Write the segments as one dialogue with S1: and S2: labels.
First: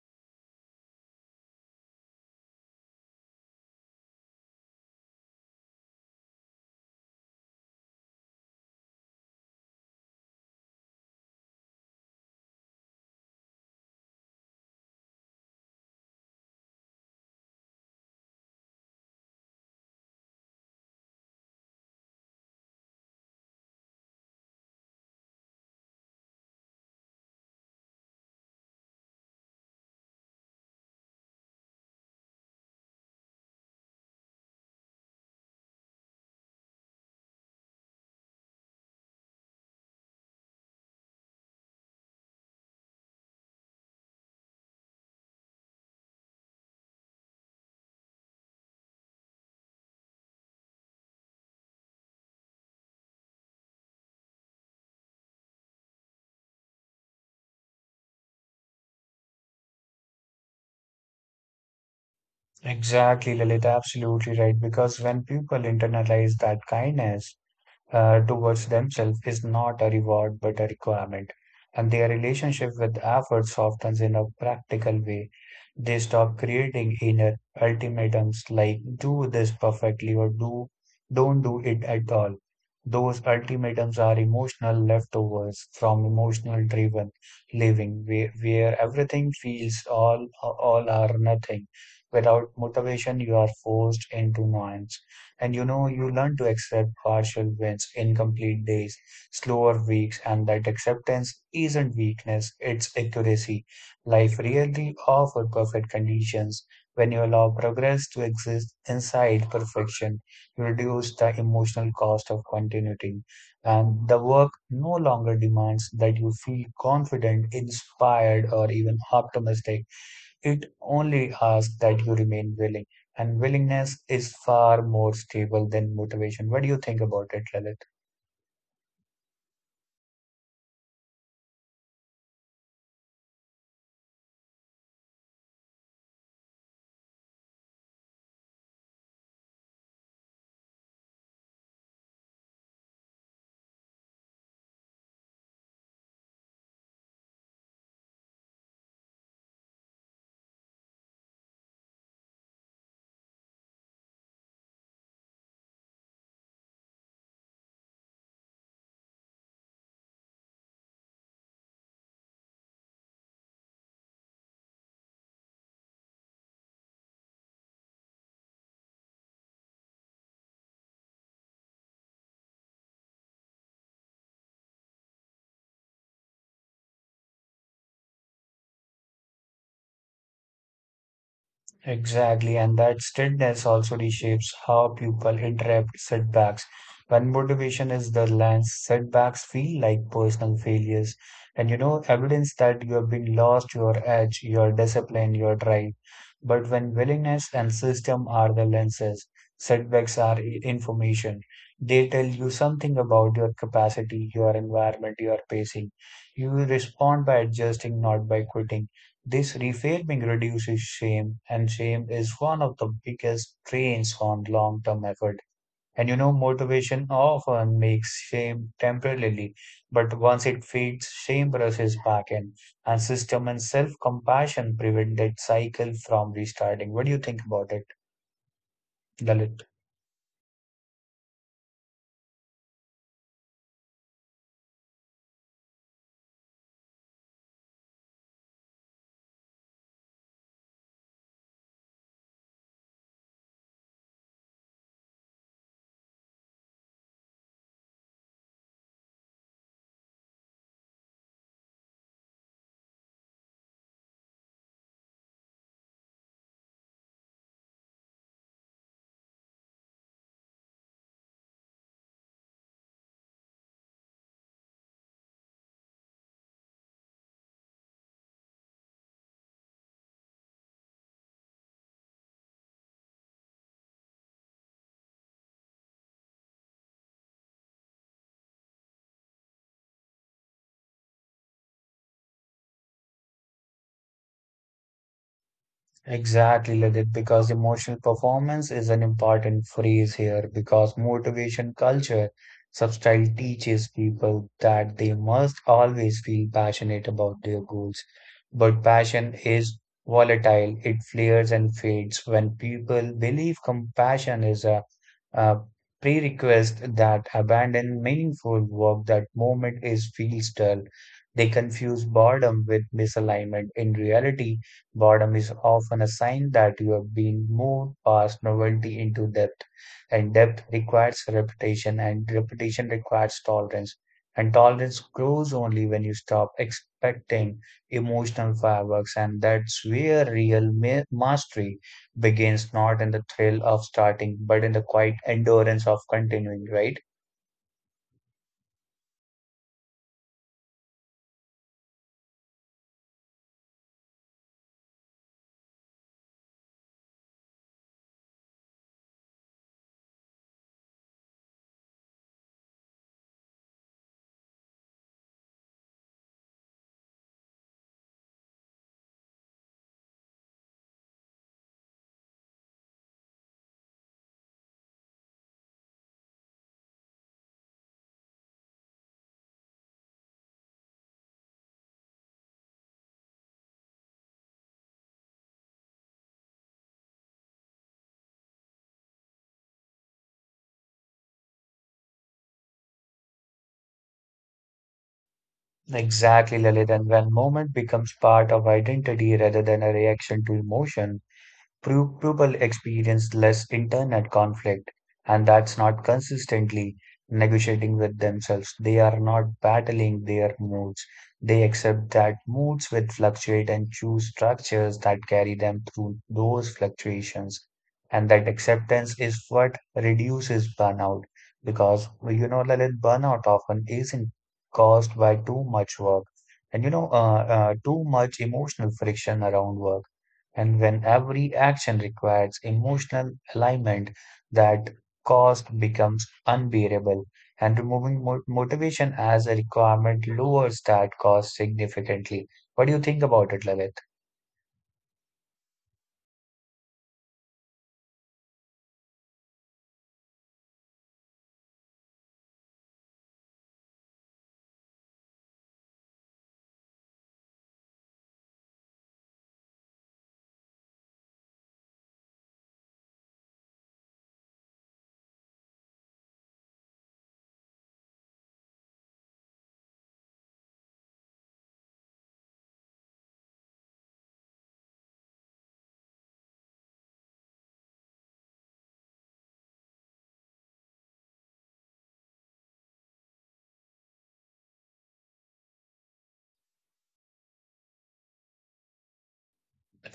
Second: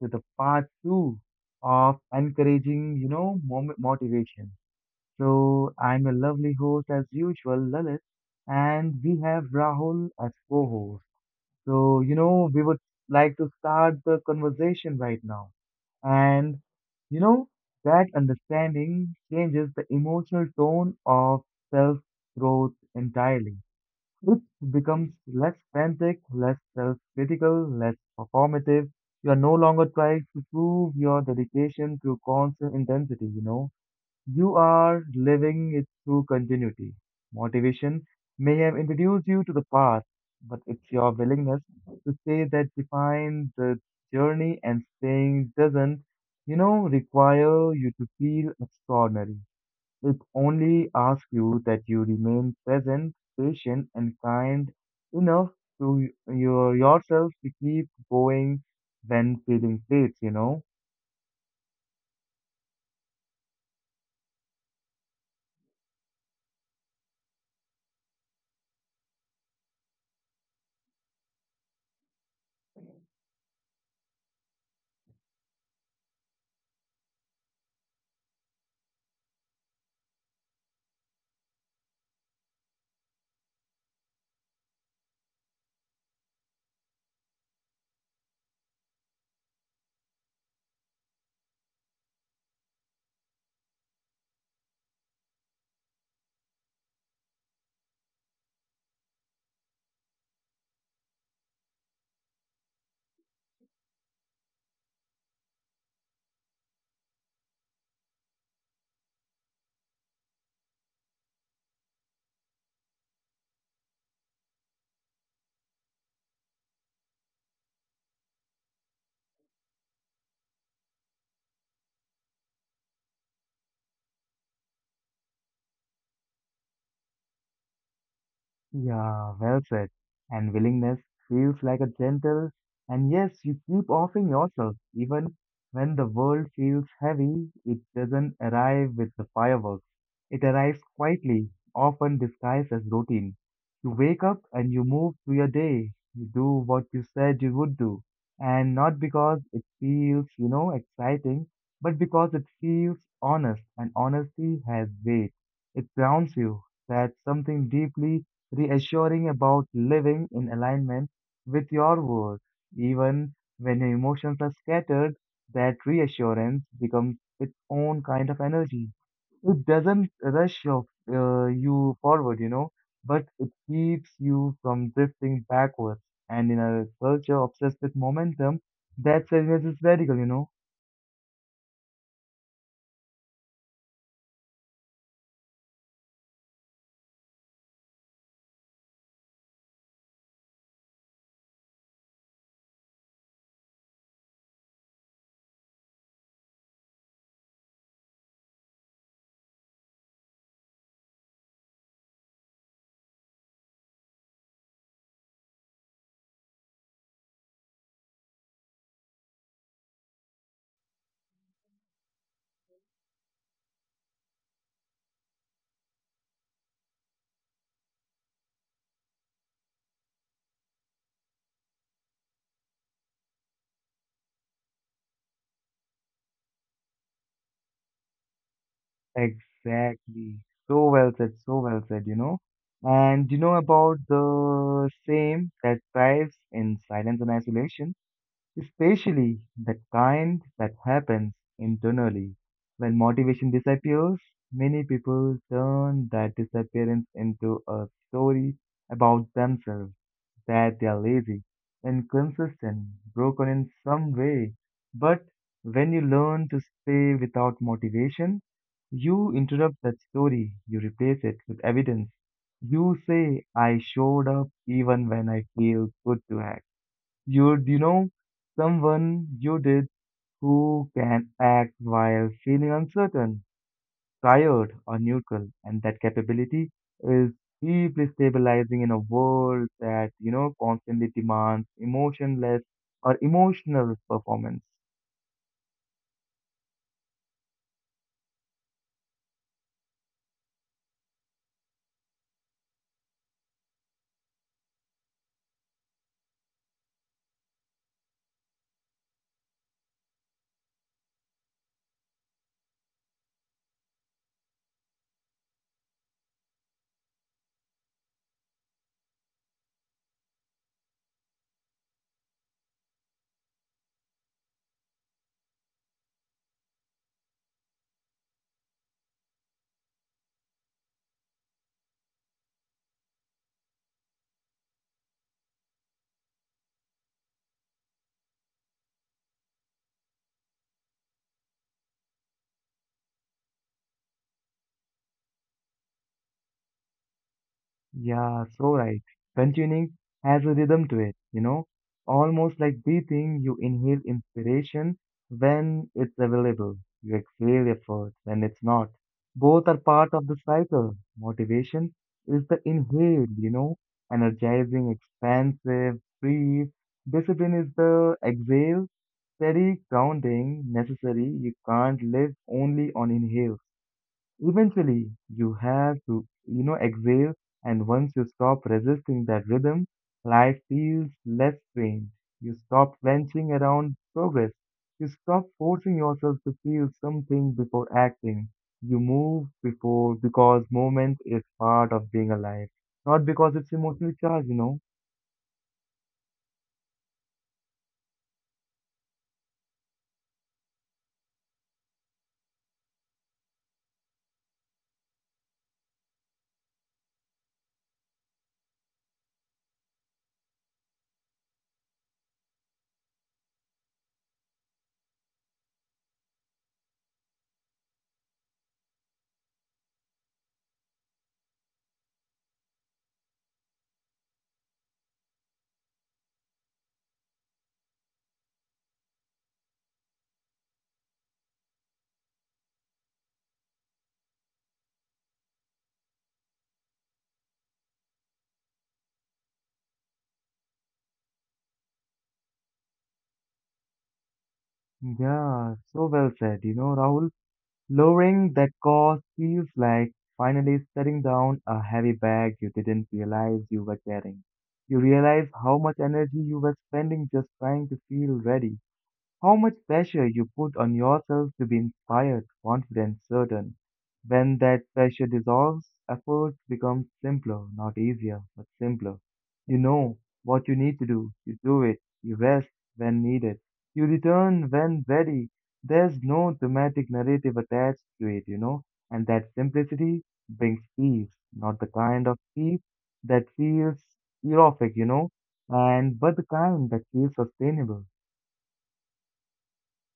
S1: to the part two of encouraging, motivation. So I'm your lovely host as usual, Lalit, and we have Rahul as co-host. So we would like to start the conversation right now, and you know that understanding changes the emotional tone of self-growth entirely. It becomes less frantic, less self critical, less performative. You are no longer trying to prove your dedication through constant intensity, you know. You are living it through continuity. Motivation may have introduced you to the path, but it's your willingness to stay that defines the journey and staying doesn't, require you to feel extraordinary. It only asks you that you remain present, patient, and kind enough to yourself to keep going when feeling plates.
S2: Exactly, Lalit, absolutely right. Because when people internalize that kindness, towards themselves is not a reward but a requirement. And their relationship with effort softens in a practical way. They stop creating inner ultimatums like do this perfectly or do don't do it at all. Those ultimatums are emotional leftovers from emotional driven living where everything feels all or nothing. Without motivation you are forced into noise. And you know, you learn to accept partial wins, incomplete days, slower weeks, and that acceptance isn't weakness, it's accuracy. Life really offers perfect conditions. When you allow progress to exist inside perfection, you reduce the emotional cost of continuity. And the work no longer demands that you feel confident, inspired, or even optimistic. It only asks that you remain willing, and willingness is far more stable than motivation. What do you think about it, Lalit?
S1: Yeah, well said. And willingness feels like a gentle, and yes, you keep offering yourself. Even when the world feels heavy, it doesn't arrive with the fireworks. It arrives quietly, often disguised as routine. You wake up and you move through your day. You do what you said you would do. And not because it feels, exciting, but because it feels honest, and honesty has weight. It grounds you. That's something deeply reassuring about living in alignment with your word. Even when your emotions are scattered, that reassurance becomes its own kind of energy. It doesn't rush your, you forward, but it keeps you from drifting backwards. And in a culture obsessed with momentum, that silence is radical.
S2: Exactly, and that strictness also reshapes how people interpret setbacks. When motivation is the lens, setbacks feel like personal failures, and you know, evidence that you have been lost your edge, your discipline, your drive. But when willingness and system are the lenses, setbacks are information. They tell you something about your capacity, your environment, your pacing. You respond by adjusting, not by quitting. This reframing reduces shame, and shame is one of the biggest drains on long term effort. And you know, motivation often makes shame temporarily, but once it fades, shame rushes back in, and system and self compassion prevent that cycle from restarting. What do you think about it, Lalit?
S1: Exactly. So well said, so well said. And you know about the same that thrives in silence and isolation, especially the kind that happens internally. When motivation disappears, many people turn that disappearance into a story about themselves that they are lazy, inconsistent, broken in some way. But when you learn to stay without motivation, you interrupt that story, you replace it with evidence. You say, I showed up even when I feel good to act. You, someone you did who can act while feeling uncertain tired or neutral, and that capability is deeply stabilizing in a world that constantly demands emotionless or emotional performance.
S2: Exactly, Lalit, because emotional performance is an important phrase here because motivation culture substyle teaches people that they must always feel passionate about their goals. But passion is volatile, it flares and fades. When people believe compassion is a prerequisite that abandon meaningful work, that moment is feels dull. They confuse boredom with misalignment. In reality, boredom is often a sign that you have been moved past novelty into depth, and depth requires repetition, and repetition requires tolerance. And tolerance grows only when you stop expecting emotional fireworks, and that's where real mastery begins, not in the thrill of starting, but in the quiet endurance of continuing, right?
S1: Yeah, so right. Continuing has a rhythm to it, almost like breathing. You inhale inspiration when it's available, you exhale effort when it's not. Both are part of the cycle. Motivation is the inhale, energizing, expansive, free. Discipline is the exhale, steady, grounding, necessary. You can't live only on inhale. Eventually, you have to, exhale, and once you stop resisting that rhythm, life feels less strange. You stop wrenching around progress. You stop forcing yourself to feel something before acting. You move before because movement is part of being alive, not because it's emotionally charged.
S2: Exactly, Lalit. And when moment becomes part of identity rather than a reaction to emotion, people experience less internal conflict, and that's not consistently negotiating with themselves. They are not battling their moods. They accept that moods will fluctuate and choose structures that carry them through those fluctuations. And that acceptance is what reduces burnout because, you know, Lalit, burnout often isn't caused by too much work and, you know, too much emotional friction around work and when every action requires emotional alignment, that cost becomes unbearable. And removing motivation as a requirement lowers that cost significantly. What do you think about it, Lalit?
S1: Yeah, so well said, Rahul. Lowering that cost feels like finally setting down a heavy bag you didn't realize you were carrying. You realize how much energy you were spending just trying to feel ready. How much pressure you put on yourself to be inspired, confident, certain. When that pressure dissolves, effort becomes simpler, not easier, but simpler. You know what you need to do, you do it, you rest when needed, you return when ready. There's no dramatic narrative attached to it, and that simplicity brings peace, not the kind of peace that feels erotic, and but the kind that feels sustainable.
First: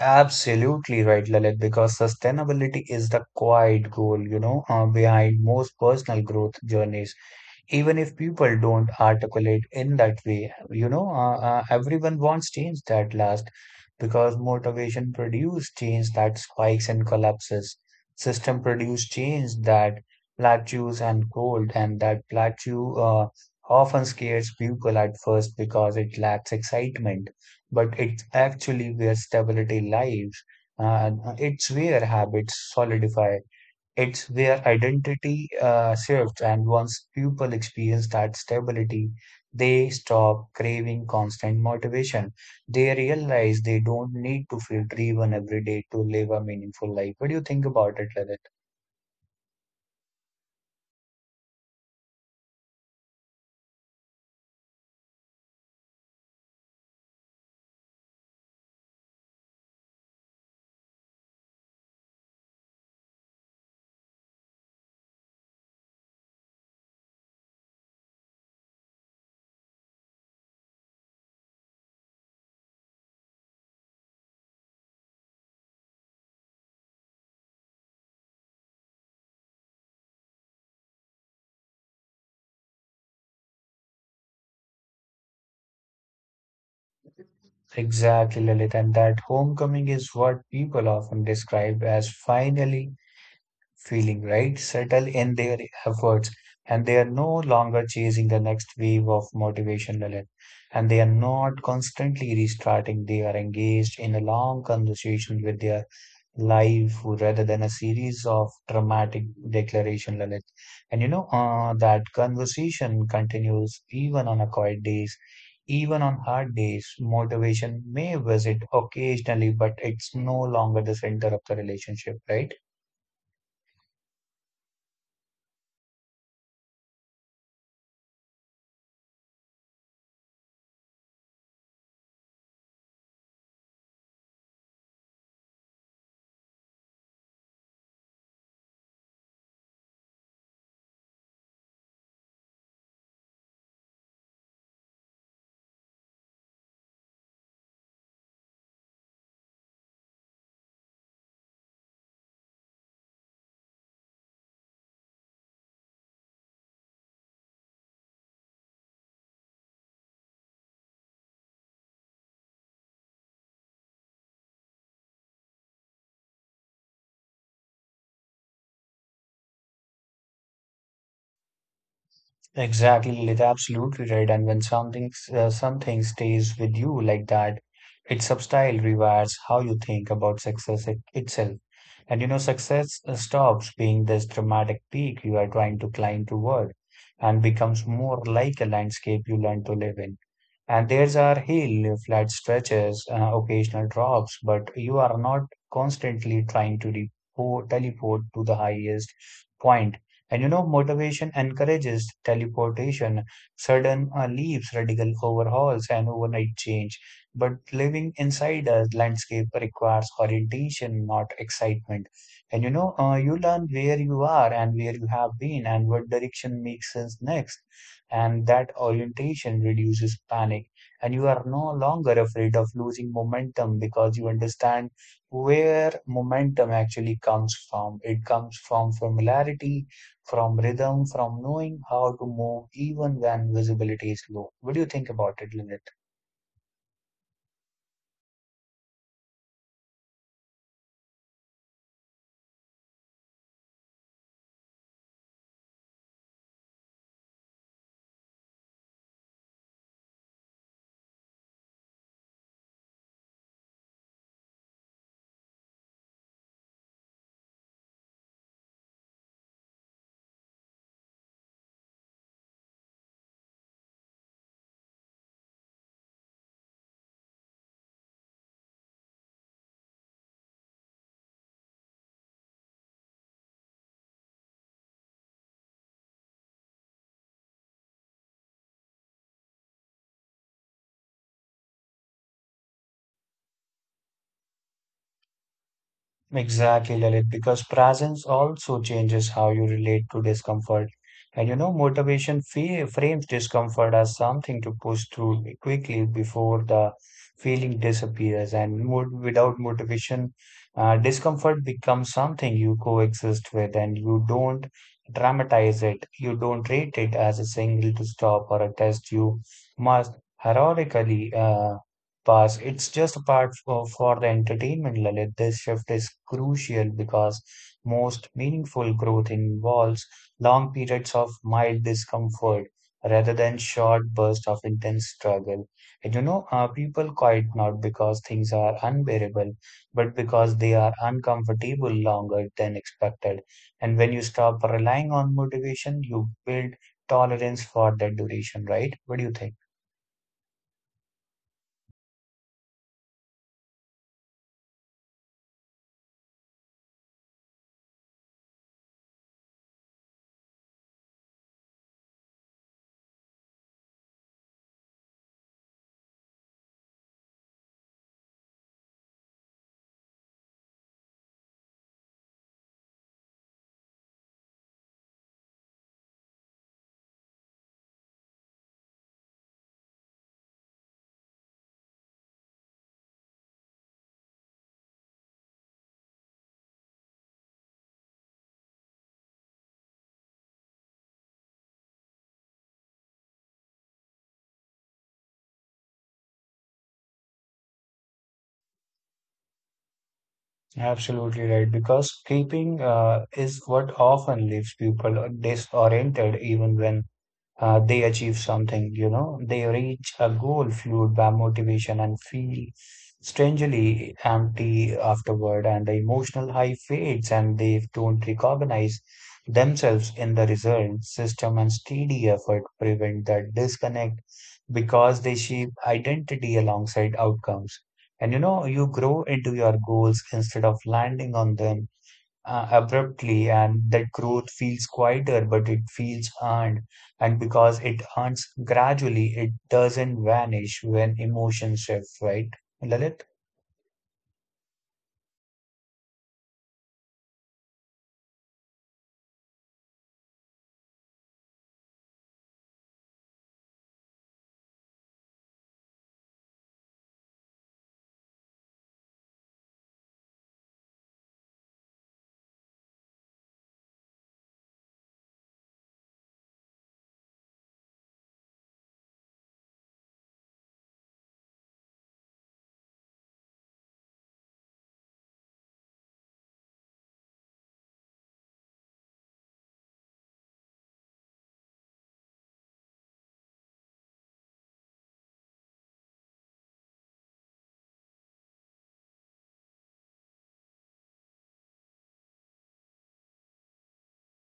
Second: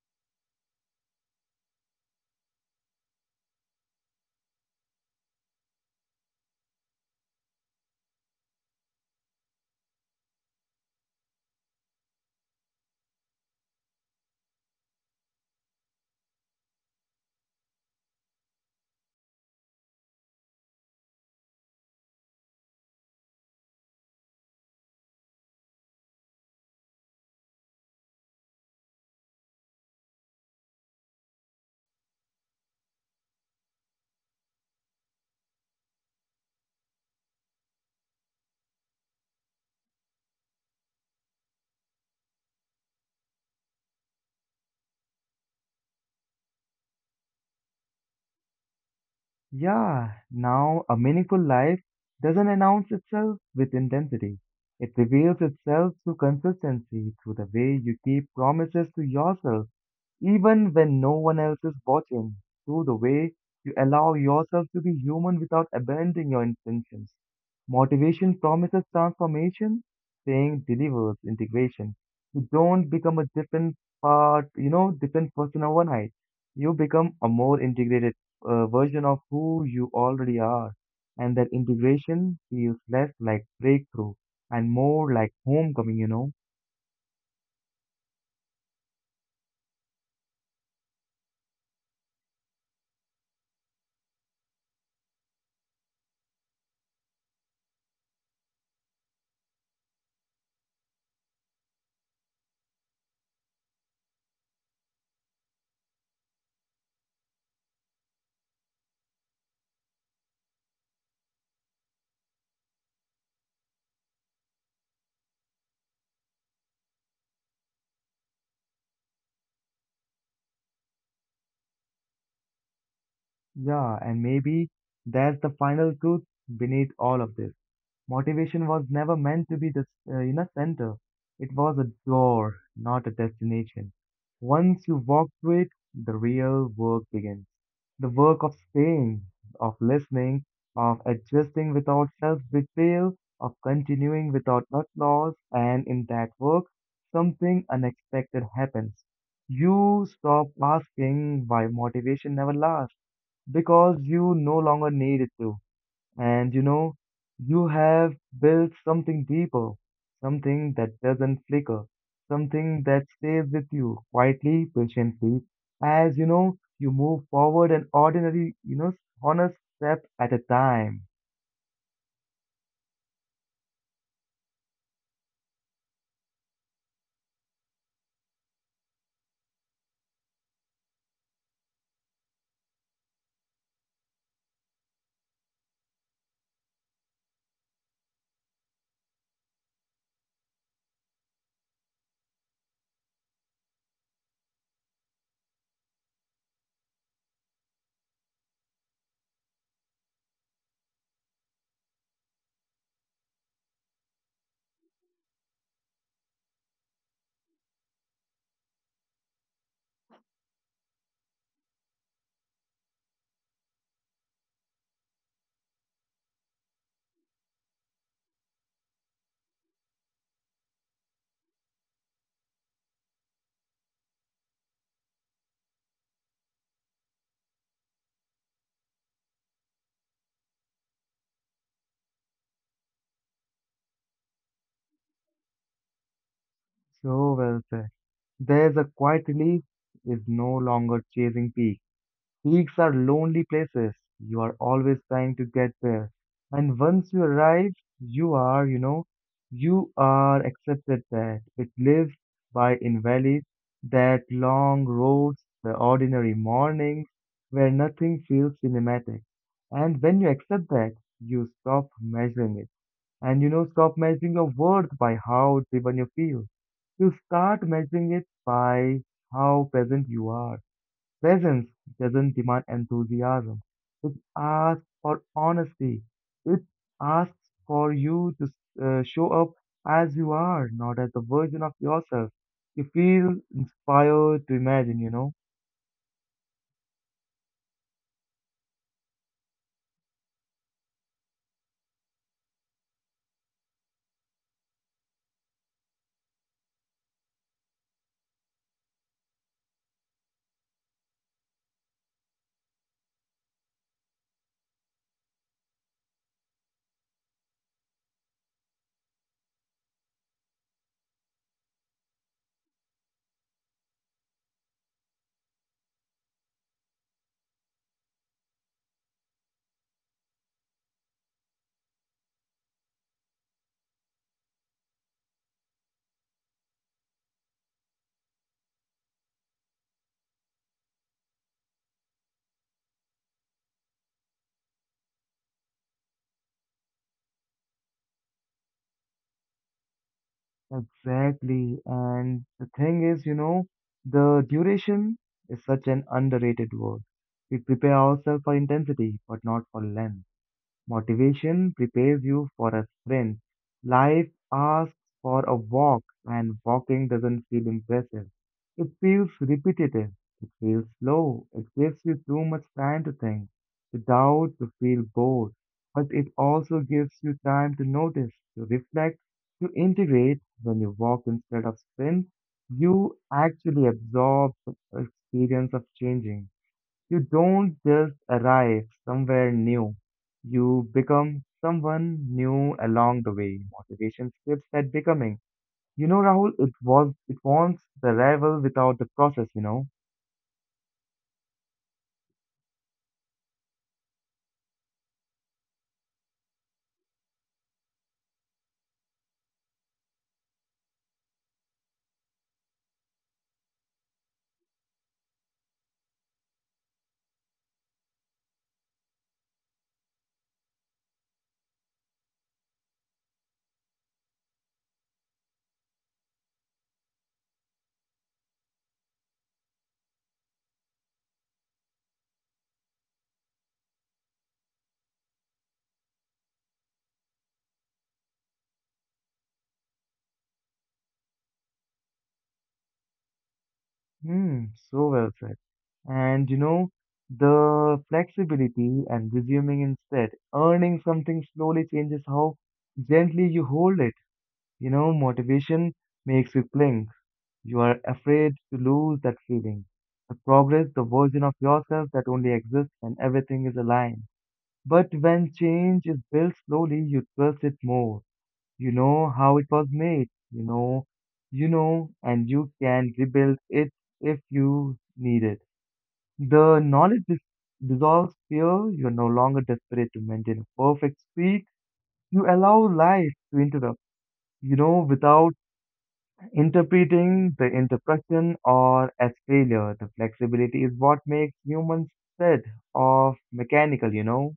S2: Absolutely right, Lalit, because sustainability is the quiet goal, you know, behind most personal growth journeys. Even if people don't articulate in that way, you know, everyone wants change that lasts because motivation produces change that spikes and collapses. System produce change that plateaus and cold, and that plateau, often scares people at first because it lacks excitement, but it's actually where stability lies. uh, it's where habits solidify, it's where identity shifts, and once people experience that stability, they stop craving constant motivation. They realize they don't need to feel driven every day to live a meaningful life. What do you think about it, Lalit?
S1: Yeah, now a meaningful life doesn't announce itself with intensity. It reveals itself through consistency, through the way you keep promises to yourself even when no one else is watching, through the way you allow yourself to be human without abandoning your intentions. Motivation promises transformation, saying delivers integration. You don't become a different part, different person overnight. You become a more integrated version of who you already are. And that integration feels less like breakthrough and more like homecoming.
S2: Exactly, Lalit. And that homecoming is what people often describe as finally feeling, right? Settle in their efforts, and they are no longer chasing the next wave of motivation, Lalit. And they are not constantly restarting. They are engaged in a long conversation with their life rather than a series of dramatic declaration, Lalit. And you know, that conversation continues even on a quiet days. Even on hard days, motivation may visit occasionally, but it's no longer the center of the relationship, right?
S1: Yeah, and maybe that's the final truth beneath all of this. Motivation was never meant to be the, center. It was a door, not a destination. Once you walk through it, the real work begins. The work of staying, of listening, of adjusting without self-betrayal, of continuing without applause, and in that work, something unexpected happens. You stop asking why motivation never lasts because you no longer need it to. And you have built something deeper, something that doesn't flicker, something that stays with you quietly, patiently, as you move forward an ordinary, honest step at a time.
S2: Exactly, Lilith, absolutely right. And when something something stays with you like that, its substyle rewires how you think about success itself. And you know, success stops being this dramatic peak you are trying to climb toward and becomes more like a landscape you learn to live in. And there's our hill, flat stretches, occasional drops, but you are not constantly trying to repo teleport to the highest point. And you know, motivation encourages teleportation, sudden leaps, radical overhauls, and overnight change. But living inside a landscape requires orientation, not excitement. And you know, you learn where you are and where you have been and what direction makes sense next. And that orientation reduces panic. And you are no longer afraid of losing momentum because you understand where momentum actually comes from. It comes from familiarity, from rhythm, from knowing how to move even when visibility is low. What do you think about it, Lynette?
S1: So well said. There's a quiet relief is no longer chasing peaks. Peaks are lonely places. You are always trying to get there. And once you arrive, you are, you know, you are accepted there. It lives by in valleys that long roads, the ordinary mornings where nothing feels cinematic. And when you accept that, you stop measuring it. And stop measuring your worth by how driven you feel. You start measuring it by how present you are. Presence doesn't demand enthusiasm. It asks for honesty. It asks for you to show up as you are, not as a version of yourself. You feel inspired to imagine, you know?
S2: Exactly, Lalit, because presence also changes how you relate to discomfort. And you know, motivation fe frames discomfort as something to push through quickly before the feeling disappears. And mo without motivation, discomfort becomes something you coexist with, and you don't dramatize it. You don't rate it as a signal to stop or a test you must heroically pass. It's just a part for the entertainment, Lalit. This shift is crucial because most meaningful growth involves long periods of mild discomfort rather than short bursts of intense struggle. And you know, people quit not because things are unbearable, but because they are uncomfortable longer than expected. And when you stop relying on motivation, you build tolerance for that duration, right? What do you think?
S1: Exactly. And the thing is, the duration is such an underrated word. We prepare ourselves for intensity, but not for length. Motivation prepares you for a sprint. Life asks for a walk, and walking doesn't feel impressive. It feels repetitive. It feels slow. It gives you too much time to think, to doubt, to feel bored. But it also gives you time to notice, to reflect, to integrate. When you walk instead of sprint, you actually absorb the experience of changing. You don't just arrive somewhere new, you become someone new along the way. Motivation skips that becoming. Rahul, it wants the arrival without the process.
S2: Absolutely right, because keeping is what often leaves people disoriented, even when they achieve something, you know, they reach a goal fueled by motivation and feel strangely empty afterward, and the emotional high fades and they don't recognize themselves in the result. System and steady effort prevent that disconnect because they shape identity alongside outcomes. And you know, you grow into your goals instead of landing on them abruptly, and that growth feels quieter, but it feels earned. And because it earns gradually, it doesn't vanish when emotions shift, right, Lalit?
S1: Hmm, so well said. And the flexibility and resuming instead, earning something slowly changes how gently you hold it. Motivation makes you cling. You are afraid to lose that feeling, the progress, the version of yourself that only exists when everything is aligned. But when change is built slowly, you trust it more. You know how it was made, and you can rebuild it if you need it. The knowledge dissolves fear. You're no longer desperate to maintain a perfect speed. You allow life to interrupt, without interpreting the interruption or as failure. The flexibility is what makes humans set off mechanical.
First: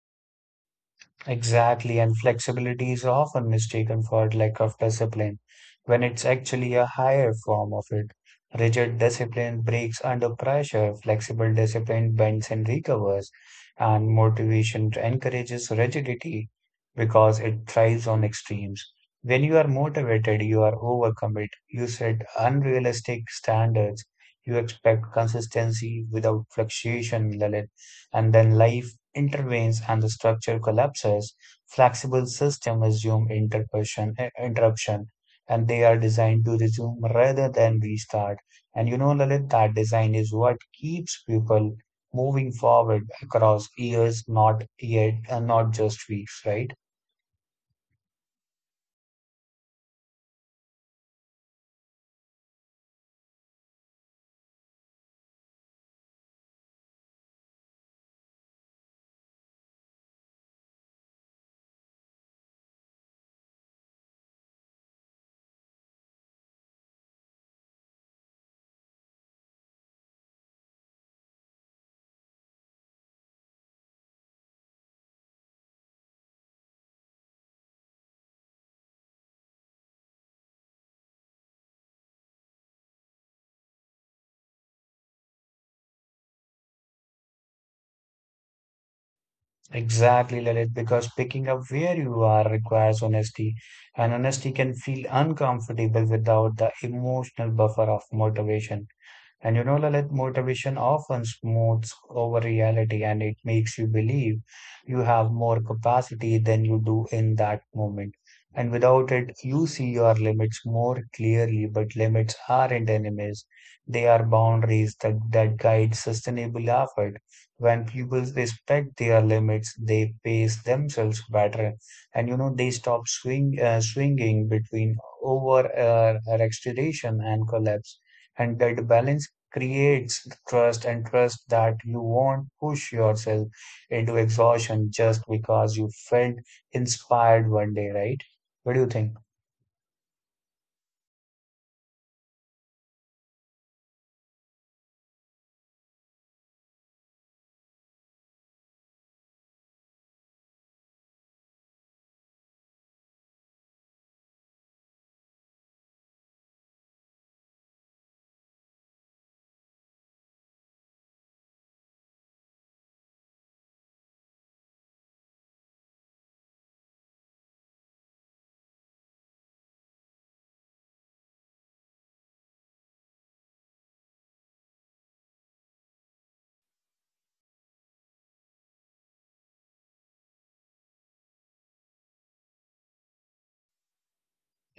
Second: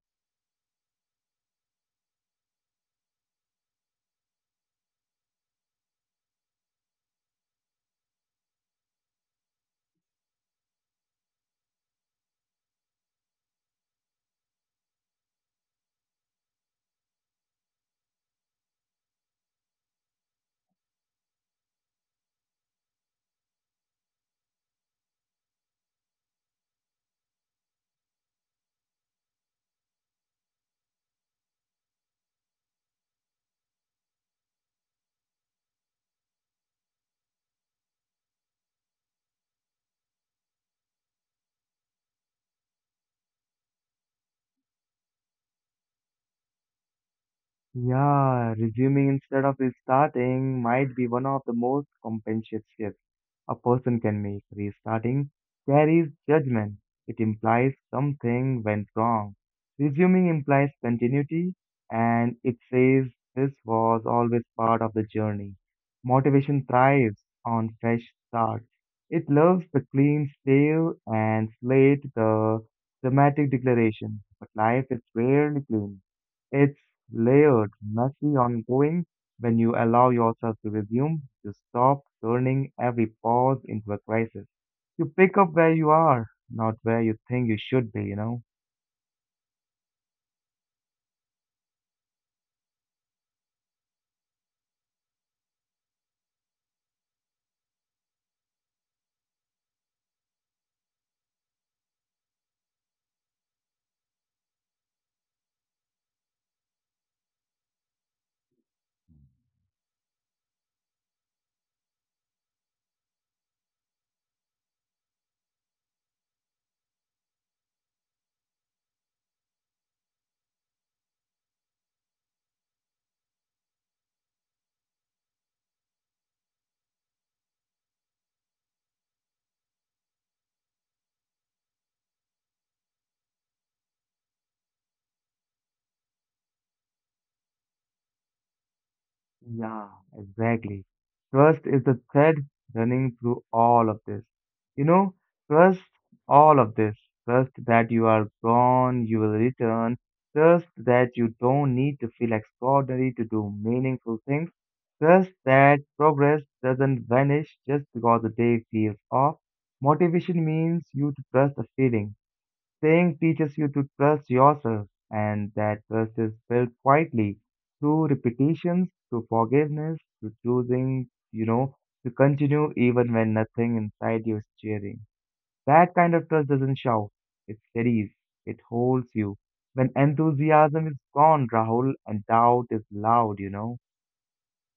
S2: Exactly, and flexibility is often mistaken for lack of discipline when it's actually a higher form of it. Rigid discipline breaks under pressure, flexible discipline bends and recovers, and motivation encourages rigidity because it thrives on extremes. When you are motivated, you are overcommit, you set unrealistic standards, you expect consistency without fluctuation, Lalit, and then life intervenes and the structure collapses. Flexible systems assume interruption, and they are designed to resume rather than restart. And you know, Lalit, that design is what keeps people moving forward across years, not yet, and not just weeks, right?
S1: Yeah, resuming instead of restarting might be one of the most compensate shifts a person can make. Restarting carries judgment. It implies something went wrong. Resuming implies continuity and it says this was always part of the journey. Motivation thrives on fresh starts. It loves the clean slate and slate the dramatic declaration, but life is rarely clean. It's layered, messy, ongoing. When you allow yourself to resume, you stop turning every pause into a crisis. You pick up where you are, not where you think you should be.
S2: Exactly, Lalit, because picking up where you are requires honesty, and honesty can feel uncomfortable without the emotional buffer of motivation. And you know, Lalit, motivation often smooths over reality and it makes you believe you have more capacity than you do in that moment. And without it, you see your limits more clearly, but limits aren't enemies. They are boundaries that guide sustainable effort. When people respect their limits, they pace themselves better. And you know, they stop swinging between over exaggeration and collapse, and that balance creates trust, and trust that you won't push yourself into exhaustion just because you felt inspired one day, right? What do you think?
S1: Yeah, exactly. Trust is the thread running through all of this. You know, Trust all of this. Trust that you are gone, you will return. Trust that you don't need to feel extraordinary to do meaningful things. Trust that progress doesn't vanish just because the day feels off. Motivation means you to trust a feeling. Staying teaches you to trust yourself, and that trust is built quietly through repetitions, through forgiveness, through choosing, to continue even when nothing inside you is cheering. That kind of trust doesn't shout, it steadies, it holds you. When enthusiasm is gone, Rahul, and doubt is loud.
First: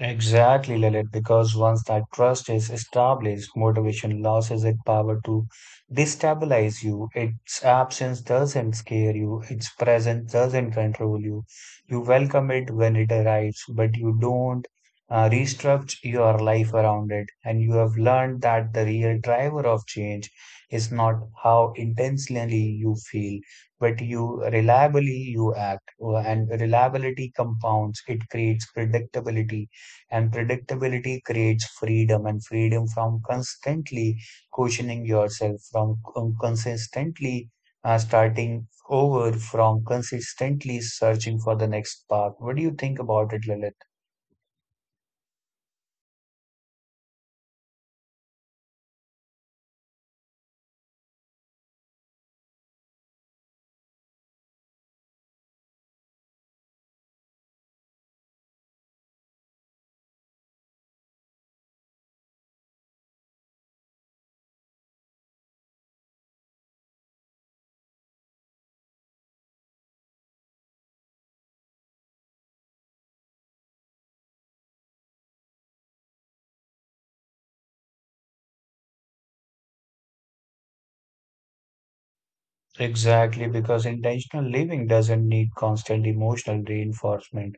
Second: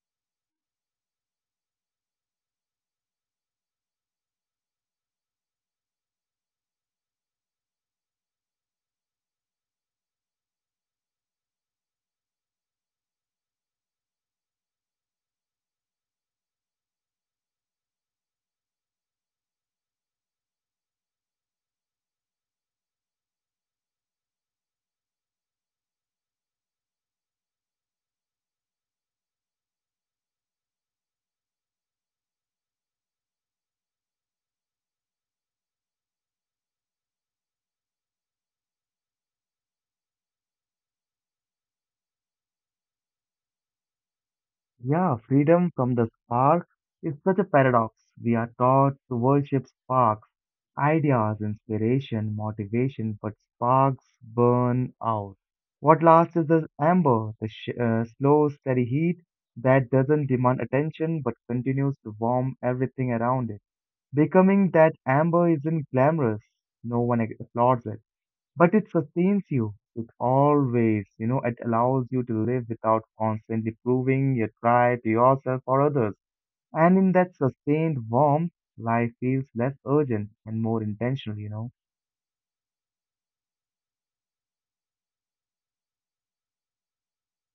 S2: Exactly, Lalit, because once that trust is established, motivation loses its power to destabilize you. Its absence doesn't scare you, its presence doesn't control you. You welcome it when it arrives, but you don't restructure your life around it. And you have learned that the real driver of change is not how intensely you feel, but you reliably you act. And reliability compounds, it creates predictability, and predictability creates freedom, and freedom from constantly questioning yourself, from consistently starting over, from consistently searching for the next path. What do you think about it, Lilith?
S1: Yeah, freedom from the spark is such a paradox. We are taught to worship spark ideas, inspiration, motivation, but sparks burn out. What lasts is the amber, the slow, steady heat that doesn't demand attention but continues to warm everything around it. Becoming that amber isn't glamorous, no one applauds it, but it sustains you. It allows you to live without constantly proving your try to yourself or others. And in that sustained warmth, life feels less urgent and more intentional.
S2: Exactly, because intentional living doesn't need constant emotional reinforcement.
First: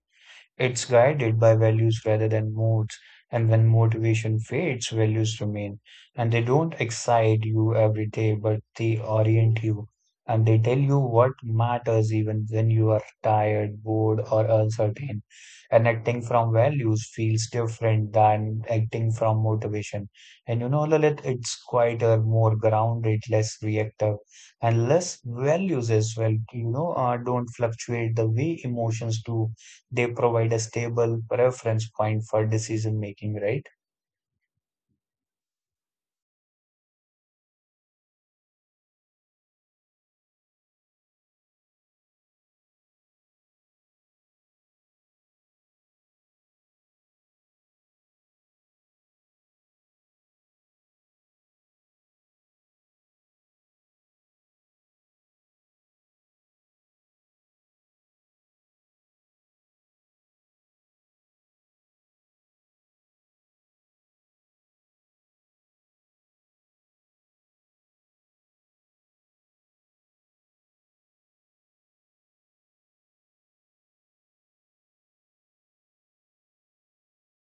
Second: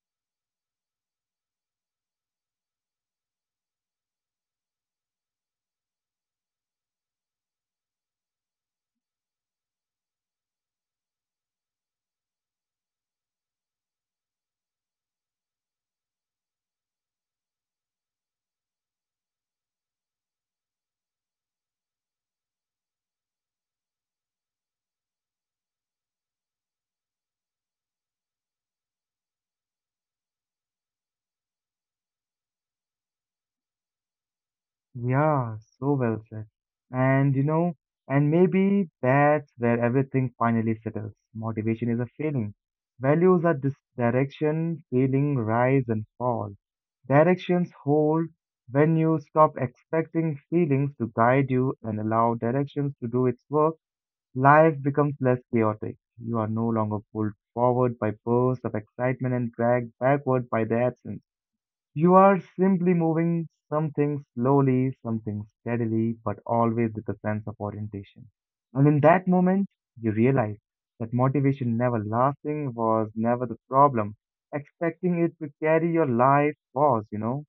S2: It's guided by values rather than modes, and when motivation fades, values remain. And they don't excite you every day, but they orient you. And they tell you what matters even when you are tired, bored, or uncertain. And acting from values feels different than acting from motivation. And you know, Lalit, it's quieter, more grounded, less reactive, and less values as well. You know, don't fluctuate the way emotions do. They provide a stable reference point for decision making, right?
S1: Yeah, so well said. And you know, and maybe that's where everything finally settles. Motivation is a feeling. Values are direction, feeling rise and fall. Directions hold when you stop expecting feelings to guide you and allow directions to do its work. Life becomes less chaotic. You are no longer pulled forward by bursts of excitement and dragged backward by the absence. You are simply moving something slowly, something steadily, but always with a sense of orientation. And in that moment, you realize that motivation never lasting was never the problem. Expecting it to carry your life was.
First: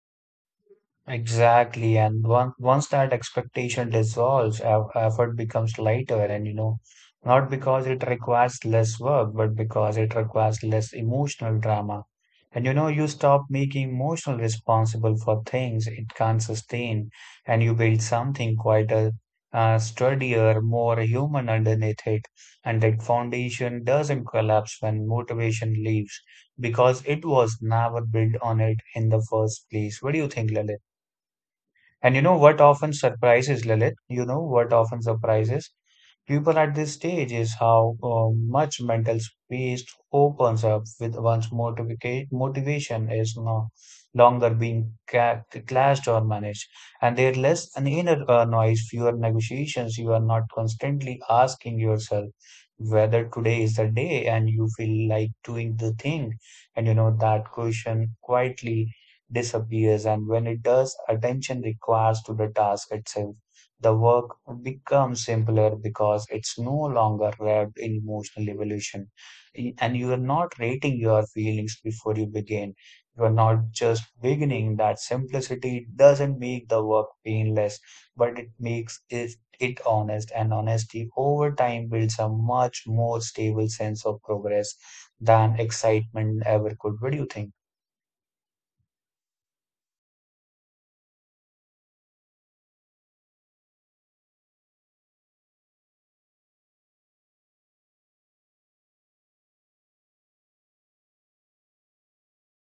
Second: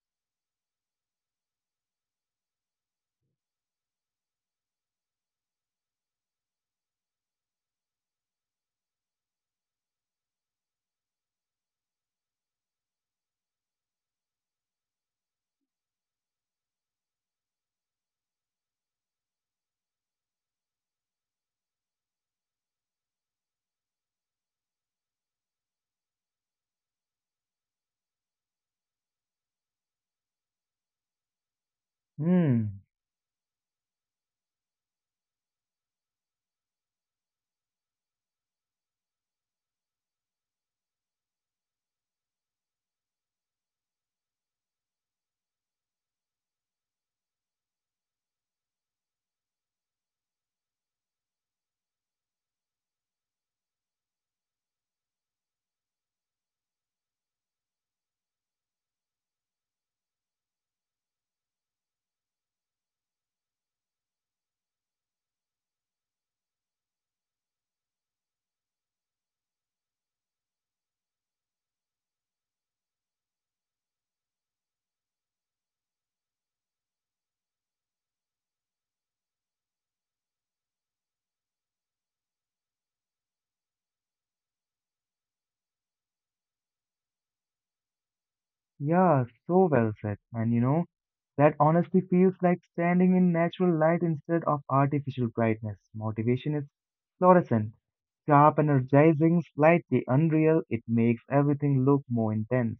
S2: Exactly. And once that expectation dissolves, effort becomes lighter. And, you know, not because it requires less work, but because it requires less emotional drama. And, you know, you stop making emotional responsible for things it can't sustain, and you build something quieter, sturdier, more human underneath it. And that foundation doesn't collapse when motivation leaves because it was never built on it in the first place. What do you think, Lalit? And you know what
S1: Hmm.
S2: often surprises Lilith? You know what often surprises people at this stage is how much mental space opens up with motivation is no longer being clashed or managed, and there less an inner noise, fewer negotiations. You are not constantly asking yourself whether today is the day and you feel like doing the thing, and you know that question quietly disappears, and when it does attention requires to the task itself. The work becomes simpler because it's no longer wrapped in emotional evolution. And you are not rating your feelings before you begin. You are not just beginning. That simplicity doesn't make the work painless, but it makes it honest. And honesty over time builds a much more stable sense of progress than excitement ever could. What do you think?
S1: Yeah, so well said. And you know, that honestly feels like standing in natural light instead of artificial brightness. Motivation is fluorescent. Sharp, energizing, slightly unreal, it makes everything look more intense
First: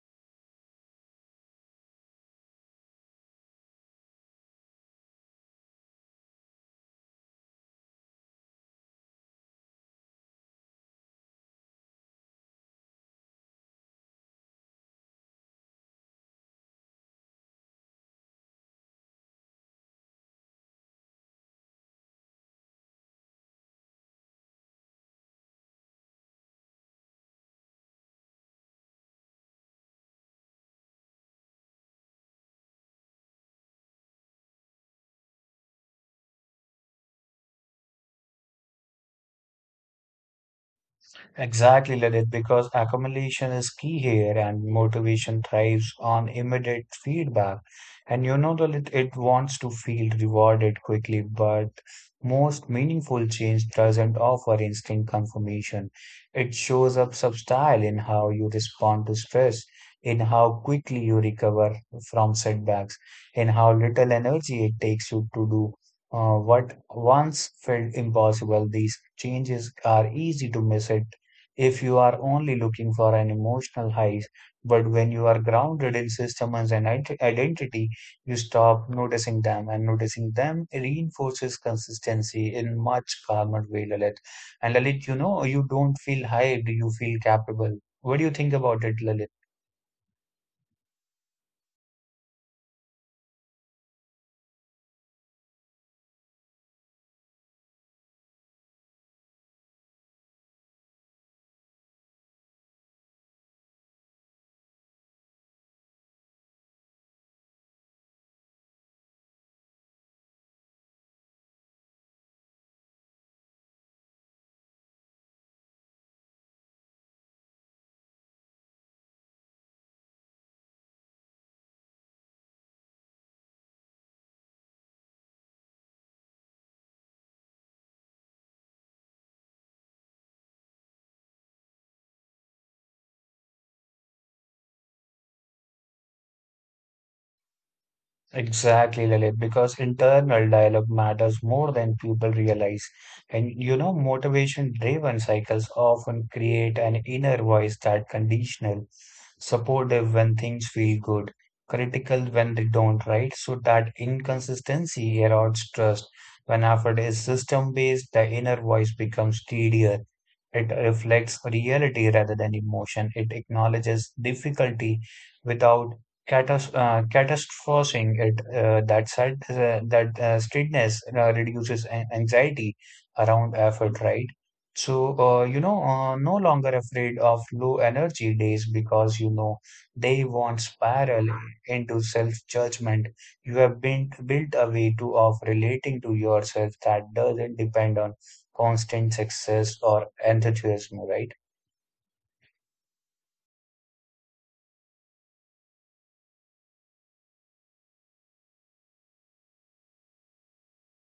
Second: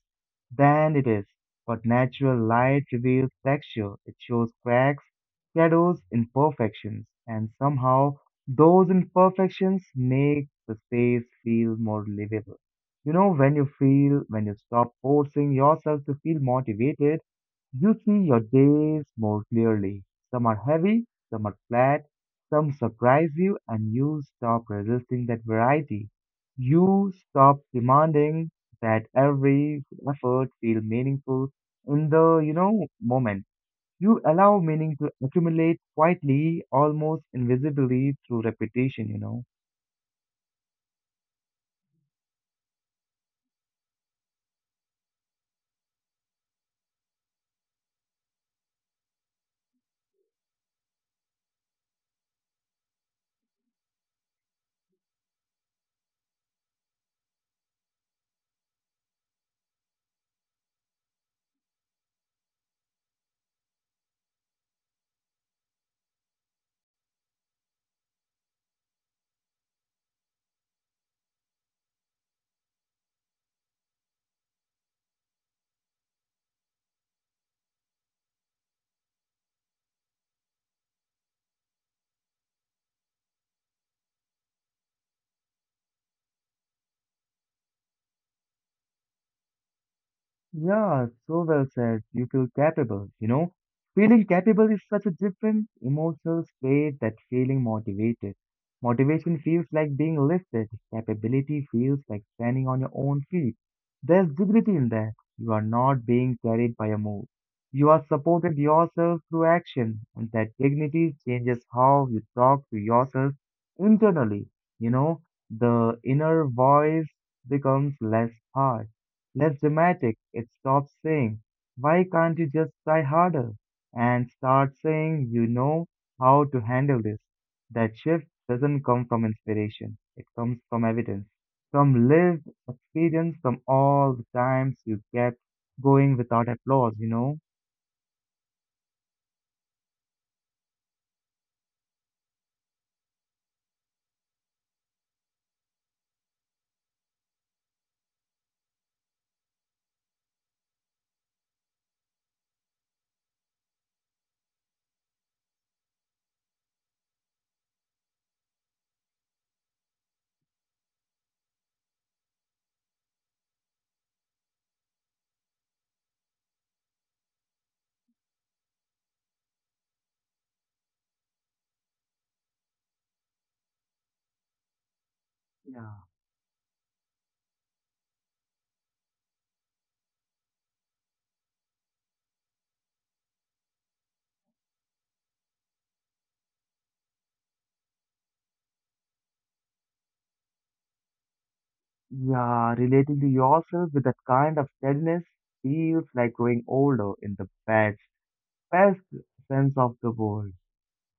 S1: than it is, but natural light reveals texture, it shows cracks, shadows, imperfections, and somehow those imperfections make the space feel more livable. You know, when you stop forcing yourself to feel motivated, you see your days more clearly. Some are heavy, some are flat, some surprise you, and you stop resisting that variety. You stop demanding that every effort feel meaningful in the moment. You allow meaning to accumulate quietly, almost invisibly through repetition.
S2: Exactly, Lalit, because accumulation is key here, and motivation thrives on immediate feedback. And you know, Lalit, it wants to feel rewarded quickly, but most meaningful change doesn't offer instant confirmation. It shows up subtle in how you respond to stress, in how quickly you recover from setbacks, in how little energy it takes you to do what once felt impossible. These changes are easy to miss it if you are only looking for an emotional highs. But when you are grounded in systems and identity, you stop noticing them, and noticing them reinforces consistency in much calmer way, Lalit. And Lalit, you know, you don't feel hyped, you feel capable. What do you think about it, Lalit?
S1: Yeah, so well said. You feel capable, you know? Feeling capable is such a different emotional state that feeling motivated. Motivation feels like being lifted. Capability feels like standing on your own feet. There's dignity in that. You are not being carried by a move. You are supported yourself through action, and that dignity changes how you talk to yourself internally. You know, the inner voice becomes less harsh less dramatic. It stops saying, "Why can't you just try harder?" and starts saying, "You know how to handle this." That shift doesn't come from inspiration, it comes from evidence, from lived experience, from all the times you kept going without applause, you know?
S2: Exactly, Lalit, because internal dialogue matters more than people realize. And you know, motivation driven cycles often create an inner voice that conditional, supportive when things feel good, critical when they don't, right? So that inconsistency erodes trust. When effort is system based, the inner voice becomes steadier. It reflects reality rather than emotion. It acknowledges difficulty without catastrophizing it. That sad, that straightness reduces anxiety around effort, right? So,
S1: Yeah.
S2: no longer afraid of low energy days because you know they won't spiral into self-judgment. You have been built a way to of relating to yourself that doesn't depend on constant success or enthusiasm, right?
S1: Yeah, relating to yourself with that kind of steadiness feels like growing older in the best, best sense of the word.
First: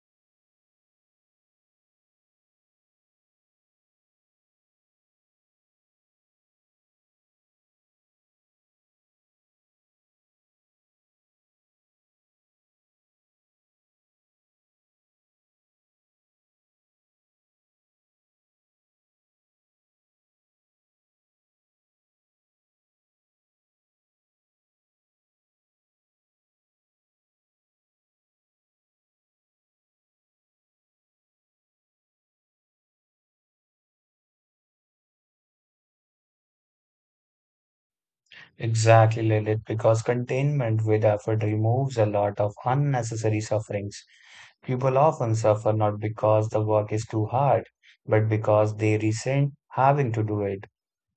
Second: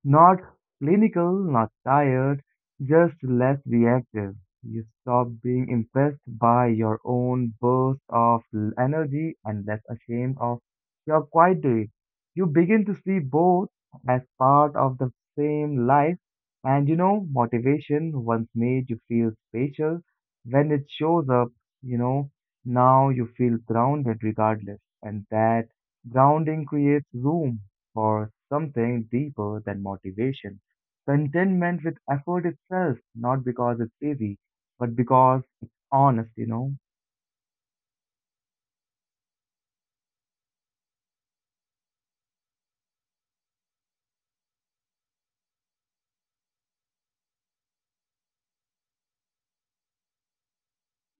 S1: Not clinical, not tired, just less reactive. You stop being impressed by your own burst of energy and less ashamed of your quiet days. You begin to see both as part of the same life. And you know, motivation once made you feel special. When it shows up, you know, now you feel grounded regardless. And that grounding creates room for something deeper than motivation. Contentment with effort itself, not because it's easy, but because it's honest.
S2: Exactly, Lilith, because containment with effort removes a lot of unnecessary sufferings. People often suffer not because the work is too hard, but because they resent having to do it.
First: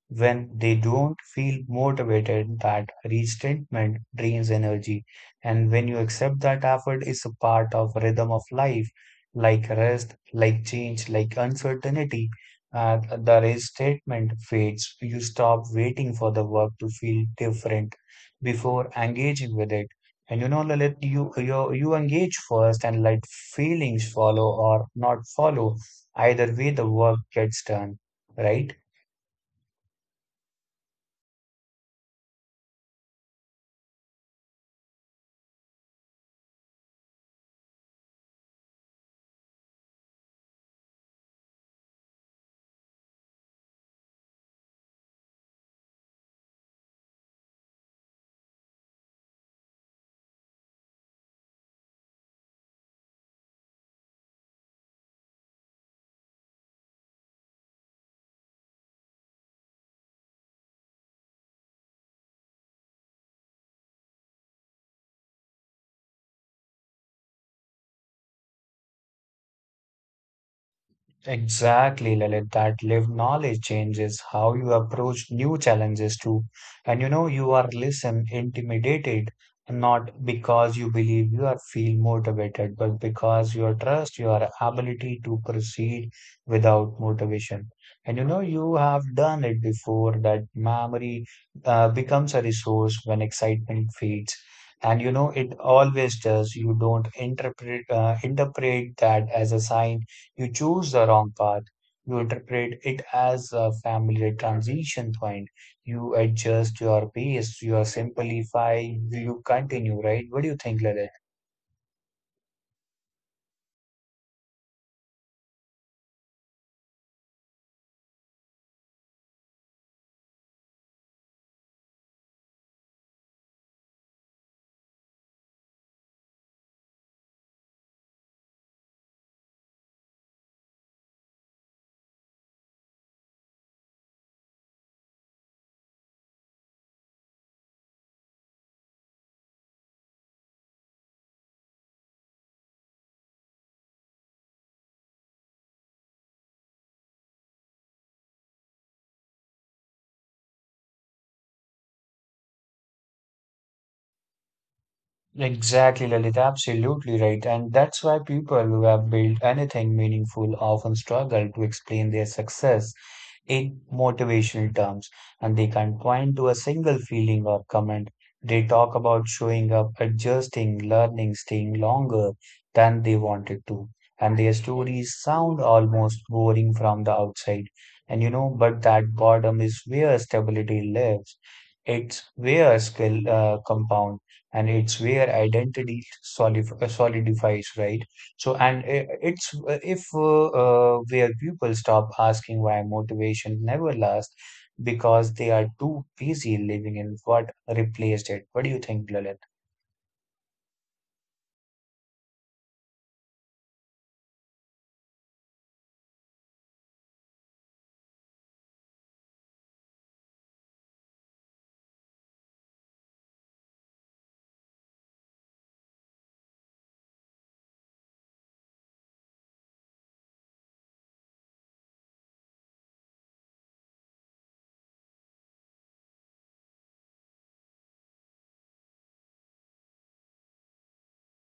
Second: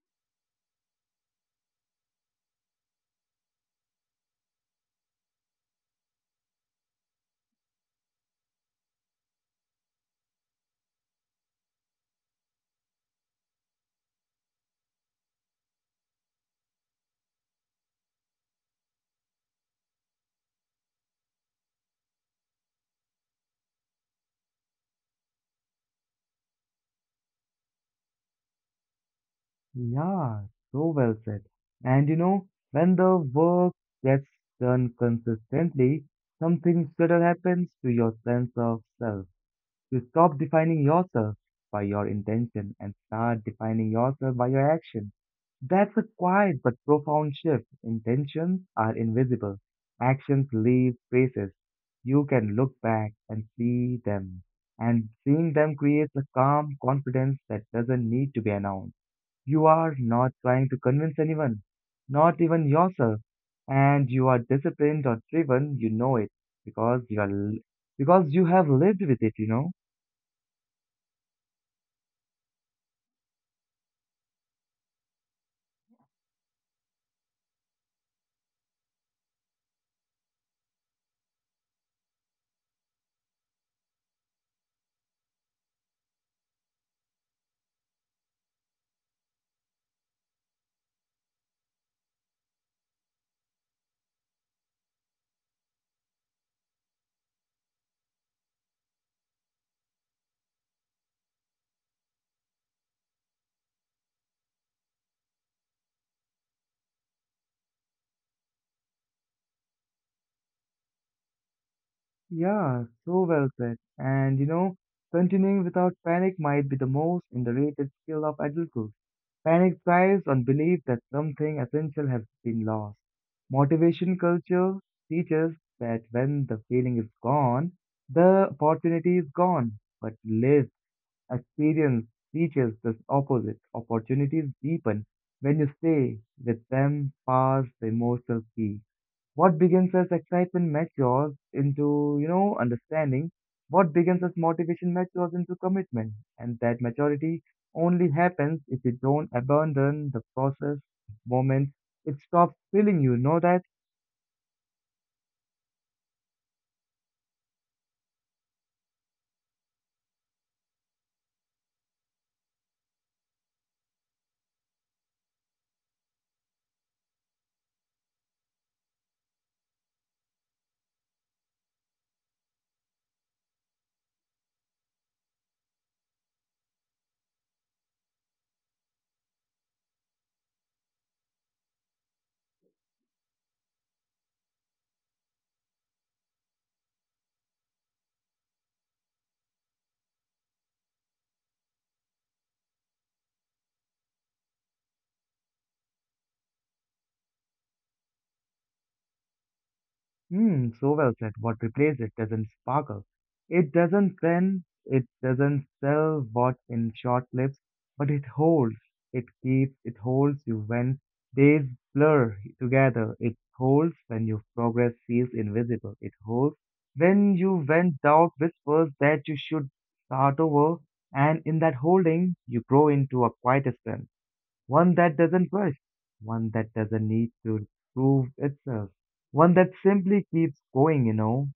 S2: When they don't feel motivated, that resentment drains energy. And when you accept that effort is a part of rhythm of life, like rest, like change, like uncertainty, the resentment fades. You stop waiting for the work to feel different before engaging with it. And you know, Lalit, you engage first and let feelings follow or not follow. Either way, the work gets done, right?
S1: Yeah, so well said. And you know, when the work gets done consistently, something subtle happens to your sense of self. You stop defining yourself by your intention and start defining yourself by your action. That's a quiet but profound shift. Intentions are invisible. Actions leave traces. You can look back and see them. And seeing them creates a calm confidence that doesn't need to be announced. You are not trying to convince anyone, not even yourself. And you are disciplined or driven, you know it because you are, because you have lived with it.
S2: Exactly, Lalit, that lived knowledge changes how you approach new challenges too. And you know, you are less intimidated, not because you believe you are feel motivated, but because you trust your ability to proceed without motivation. And you know, you have done it before that memory becomes a resource when excitement fades. And you know, it always does. You don't interpret that as a sign you choose the wrong path. You interpret it as a family transition point. You adjust your pace. You are simplify. You continue, right? What do you think, Lalit?
S1: Yeah, so well said. And you know, continuing without panic might be the most underrated skill of adulthood. Panic thrives on belief that something essential has been lost. Motivation culture teaches that when the feeling is gone, the opportunity is gone. But lived experience teaches the opposite. Opportunities deepen when you stay with them past the emotional peak. What begins as excitement matures into understanding. What begins as motivation matures into commitment. And that maturity only happens if you don't abandon the process moment. It stops filling you, know that?
S2: Exactly, Lalit. Absolutely right. And that's why people who have built anything meaningful often struggle to explain their success in motivational terms, and they can point to a single feeling or comment. They talk about showing up, adjusting, learning, staying longer than they wanted to. And their stories sound almost boring from the outside. And you know, but that boredom is where stability lives. It's where skill compound, and it's where identity solidifies, right? So, and it's if where people stop asking why motivation never lasts because they are too busy living in what replaced it. What do you think, Lalit?
S1: Hmm, so well said. What replaces it doesn't sparkle. It doesn't trend, it doesn't sell what in short lives, but it holds, it keeps, it holds you when days blur together. It holds when your progress feels invisible. It holds when you when doubt whispers that you should start over, and in that holding, you grow into a quiet strength. One that doesn't rush, one that doesn't need to prove itself, one that simply keeps going, you know.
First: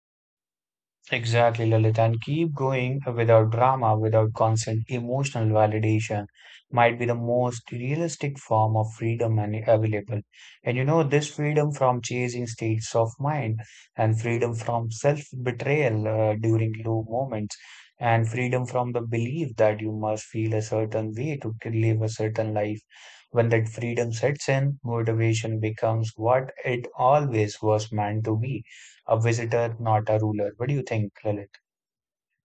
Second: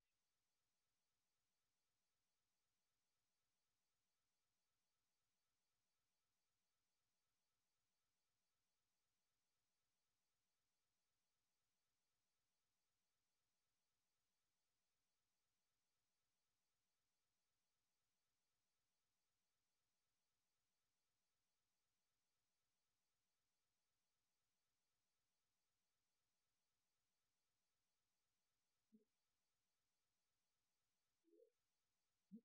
S2: Exactly, Lalit, and keep going without drama, without constant emotional validation, might be the most realistic form of freedom and available. And you know, this freedom from chasing states of mind, and freedom from self-betrayal during low moments, and freedom from the belief that you must feel a certain way to live a certain life. When that freedom sets in, motivation becomes what it always was meant to be a visitor, not a ruler. What do you think, Lalit?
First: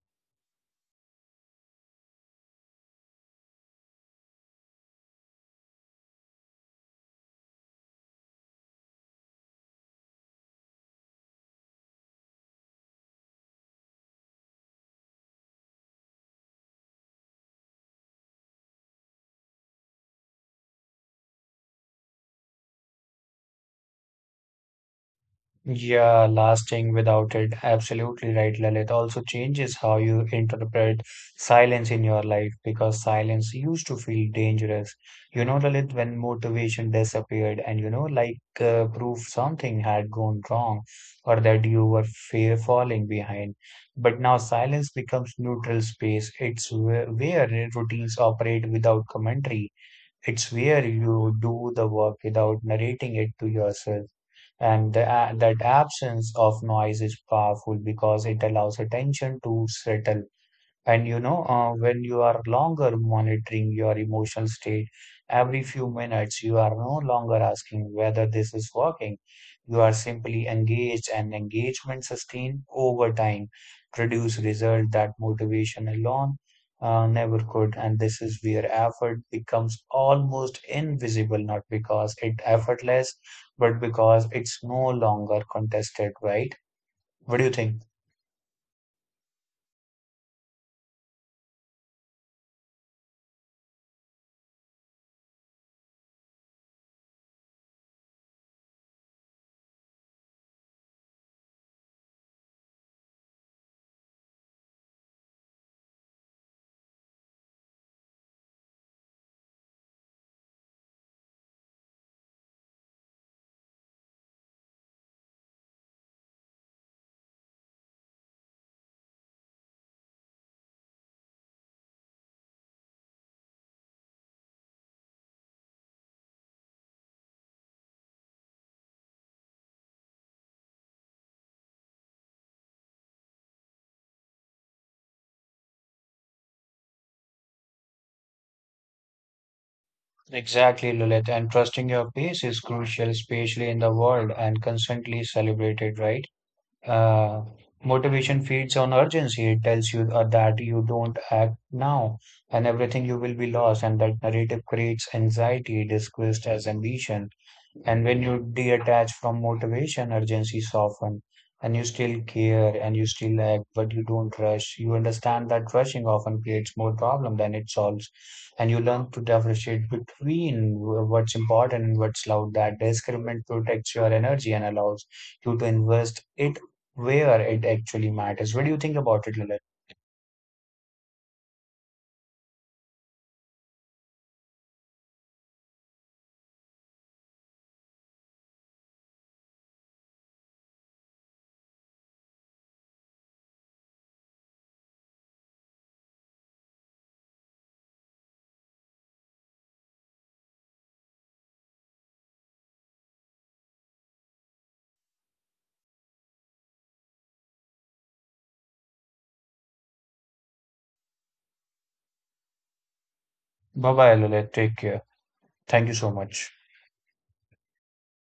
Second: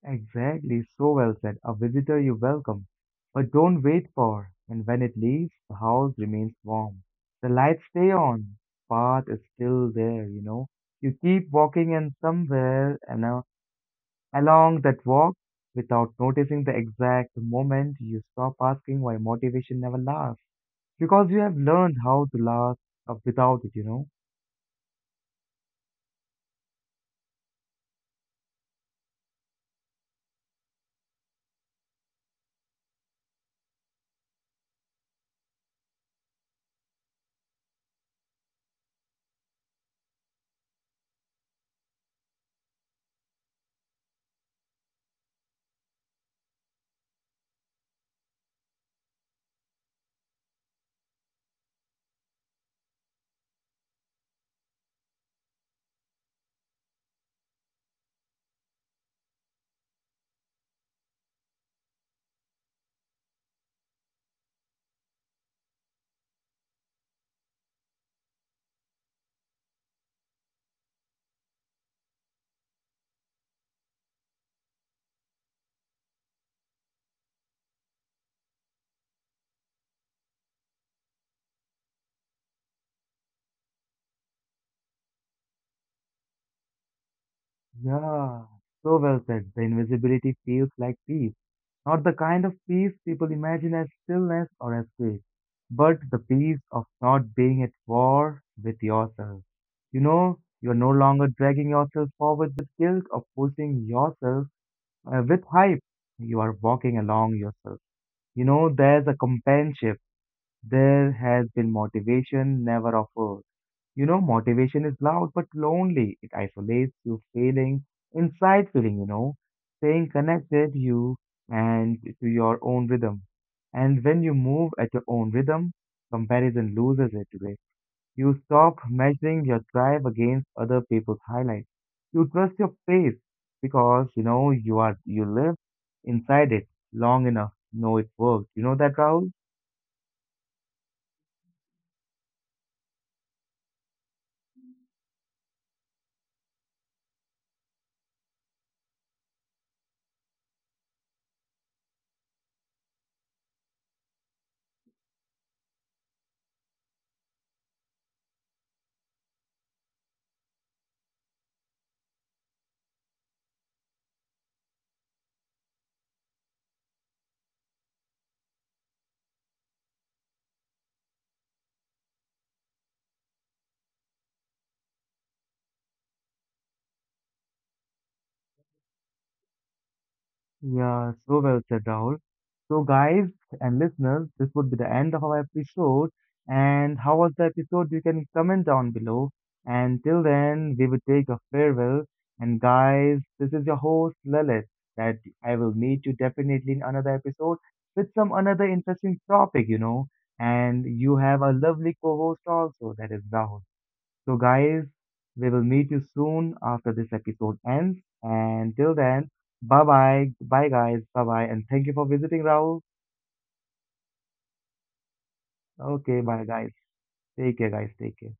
S1: Exactly, so well said. A visitor you welcome, but don't wait for. And when it leaves, the house remains warm. The lights stay on, path is still there, you know. You keep walking, and somewhere and along that walk, without noticing the exact moment, you stop asking why motivation never lasts. Because you have learned how to last without it, you know?
S2: Yeah, lasting without it. Absolutely right, Lalit. Also changes how you interpret silence in your life because silence used to feel dangerous. You know, Lalit, when motivation disappeared and you know, like proof something had gone wrong or that you were fear falling behind. But now silence becomes neutral space. It's where routines operate without commentary. It's where you do the work without narrating it to yourself. And the, a that absence of noise is powerful because it allows attention to settle. And you know, when you are longer monitoring your emotional state, every few minutes, you are no longer asking whether this is working. You are simply engaged, and engagement sustained over time produce results that motivation alone never could. And this is where effort becomes almost invisible, not because it effortless, but because it's no longer contested, right? What do you think?
S1: Yeah, so well said. The invisibility feels like peace. Not the kind of peace people imagine as stillness or as peace, but the peace of not being at war with yourself. You know, you're no longer dragging yourself forward with guilt or pushing yourself with hype. You are walking along yourself. You know, there's a companionship. There has been motivation, never offered. You know, motivation is loud but lonely. It isolates you feeling inside feeling, you know, staying connected you and to your own rhythm. And when you move at your own rhythm, comparison loses it today. You stop measuring your drive against other people's highlights. You trust your pace because you know you are you live inside it long enough. Know it works. You know that, Rahul?
S2: Exactly, Lilith, and trusting your pace is crucial, especially in the world and constantly celebrated, right? Uh, Motivation feeds on urgency. It tells you that you don't act now and everything you will be lost, and that narrative creates anxiety disguised as ambition. And when you detach from motivation, urgency soften, and you still care and you still act, but you don't rush. You understand that rushing often creates more problem than it solves, and you learn to differentiate between what's important and what's loud. That discernment protects your energy and allows you to invest it where it actually matters. What do you think about it, Lilith?
S1: Yeah, so well said, Rahul. So, guys and listeners, this would be the end of our episode. And how was the episode? You can comment down below. And till then, we will take a farewell. And, guys, this is your host, Lalit, that I will meet you definitely in another episode with some another interesting topic, you know. And you have a lovely co host also, that is Rahul. So, guys, we will meet you soon after this episode ends. And till then, bye bye. Bye, guys. Bye bye. And thank you for visiting, Rahul.
S2: Bye bye, Lilith. Take care. Thank you so
S1: Okay, bye,
S2: much.
S1: guys. Take care, guys. Take care.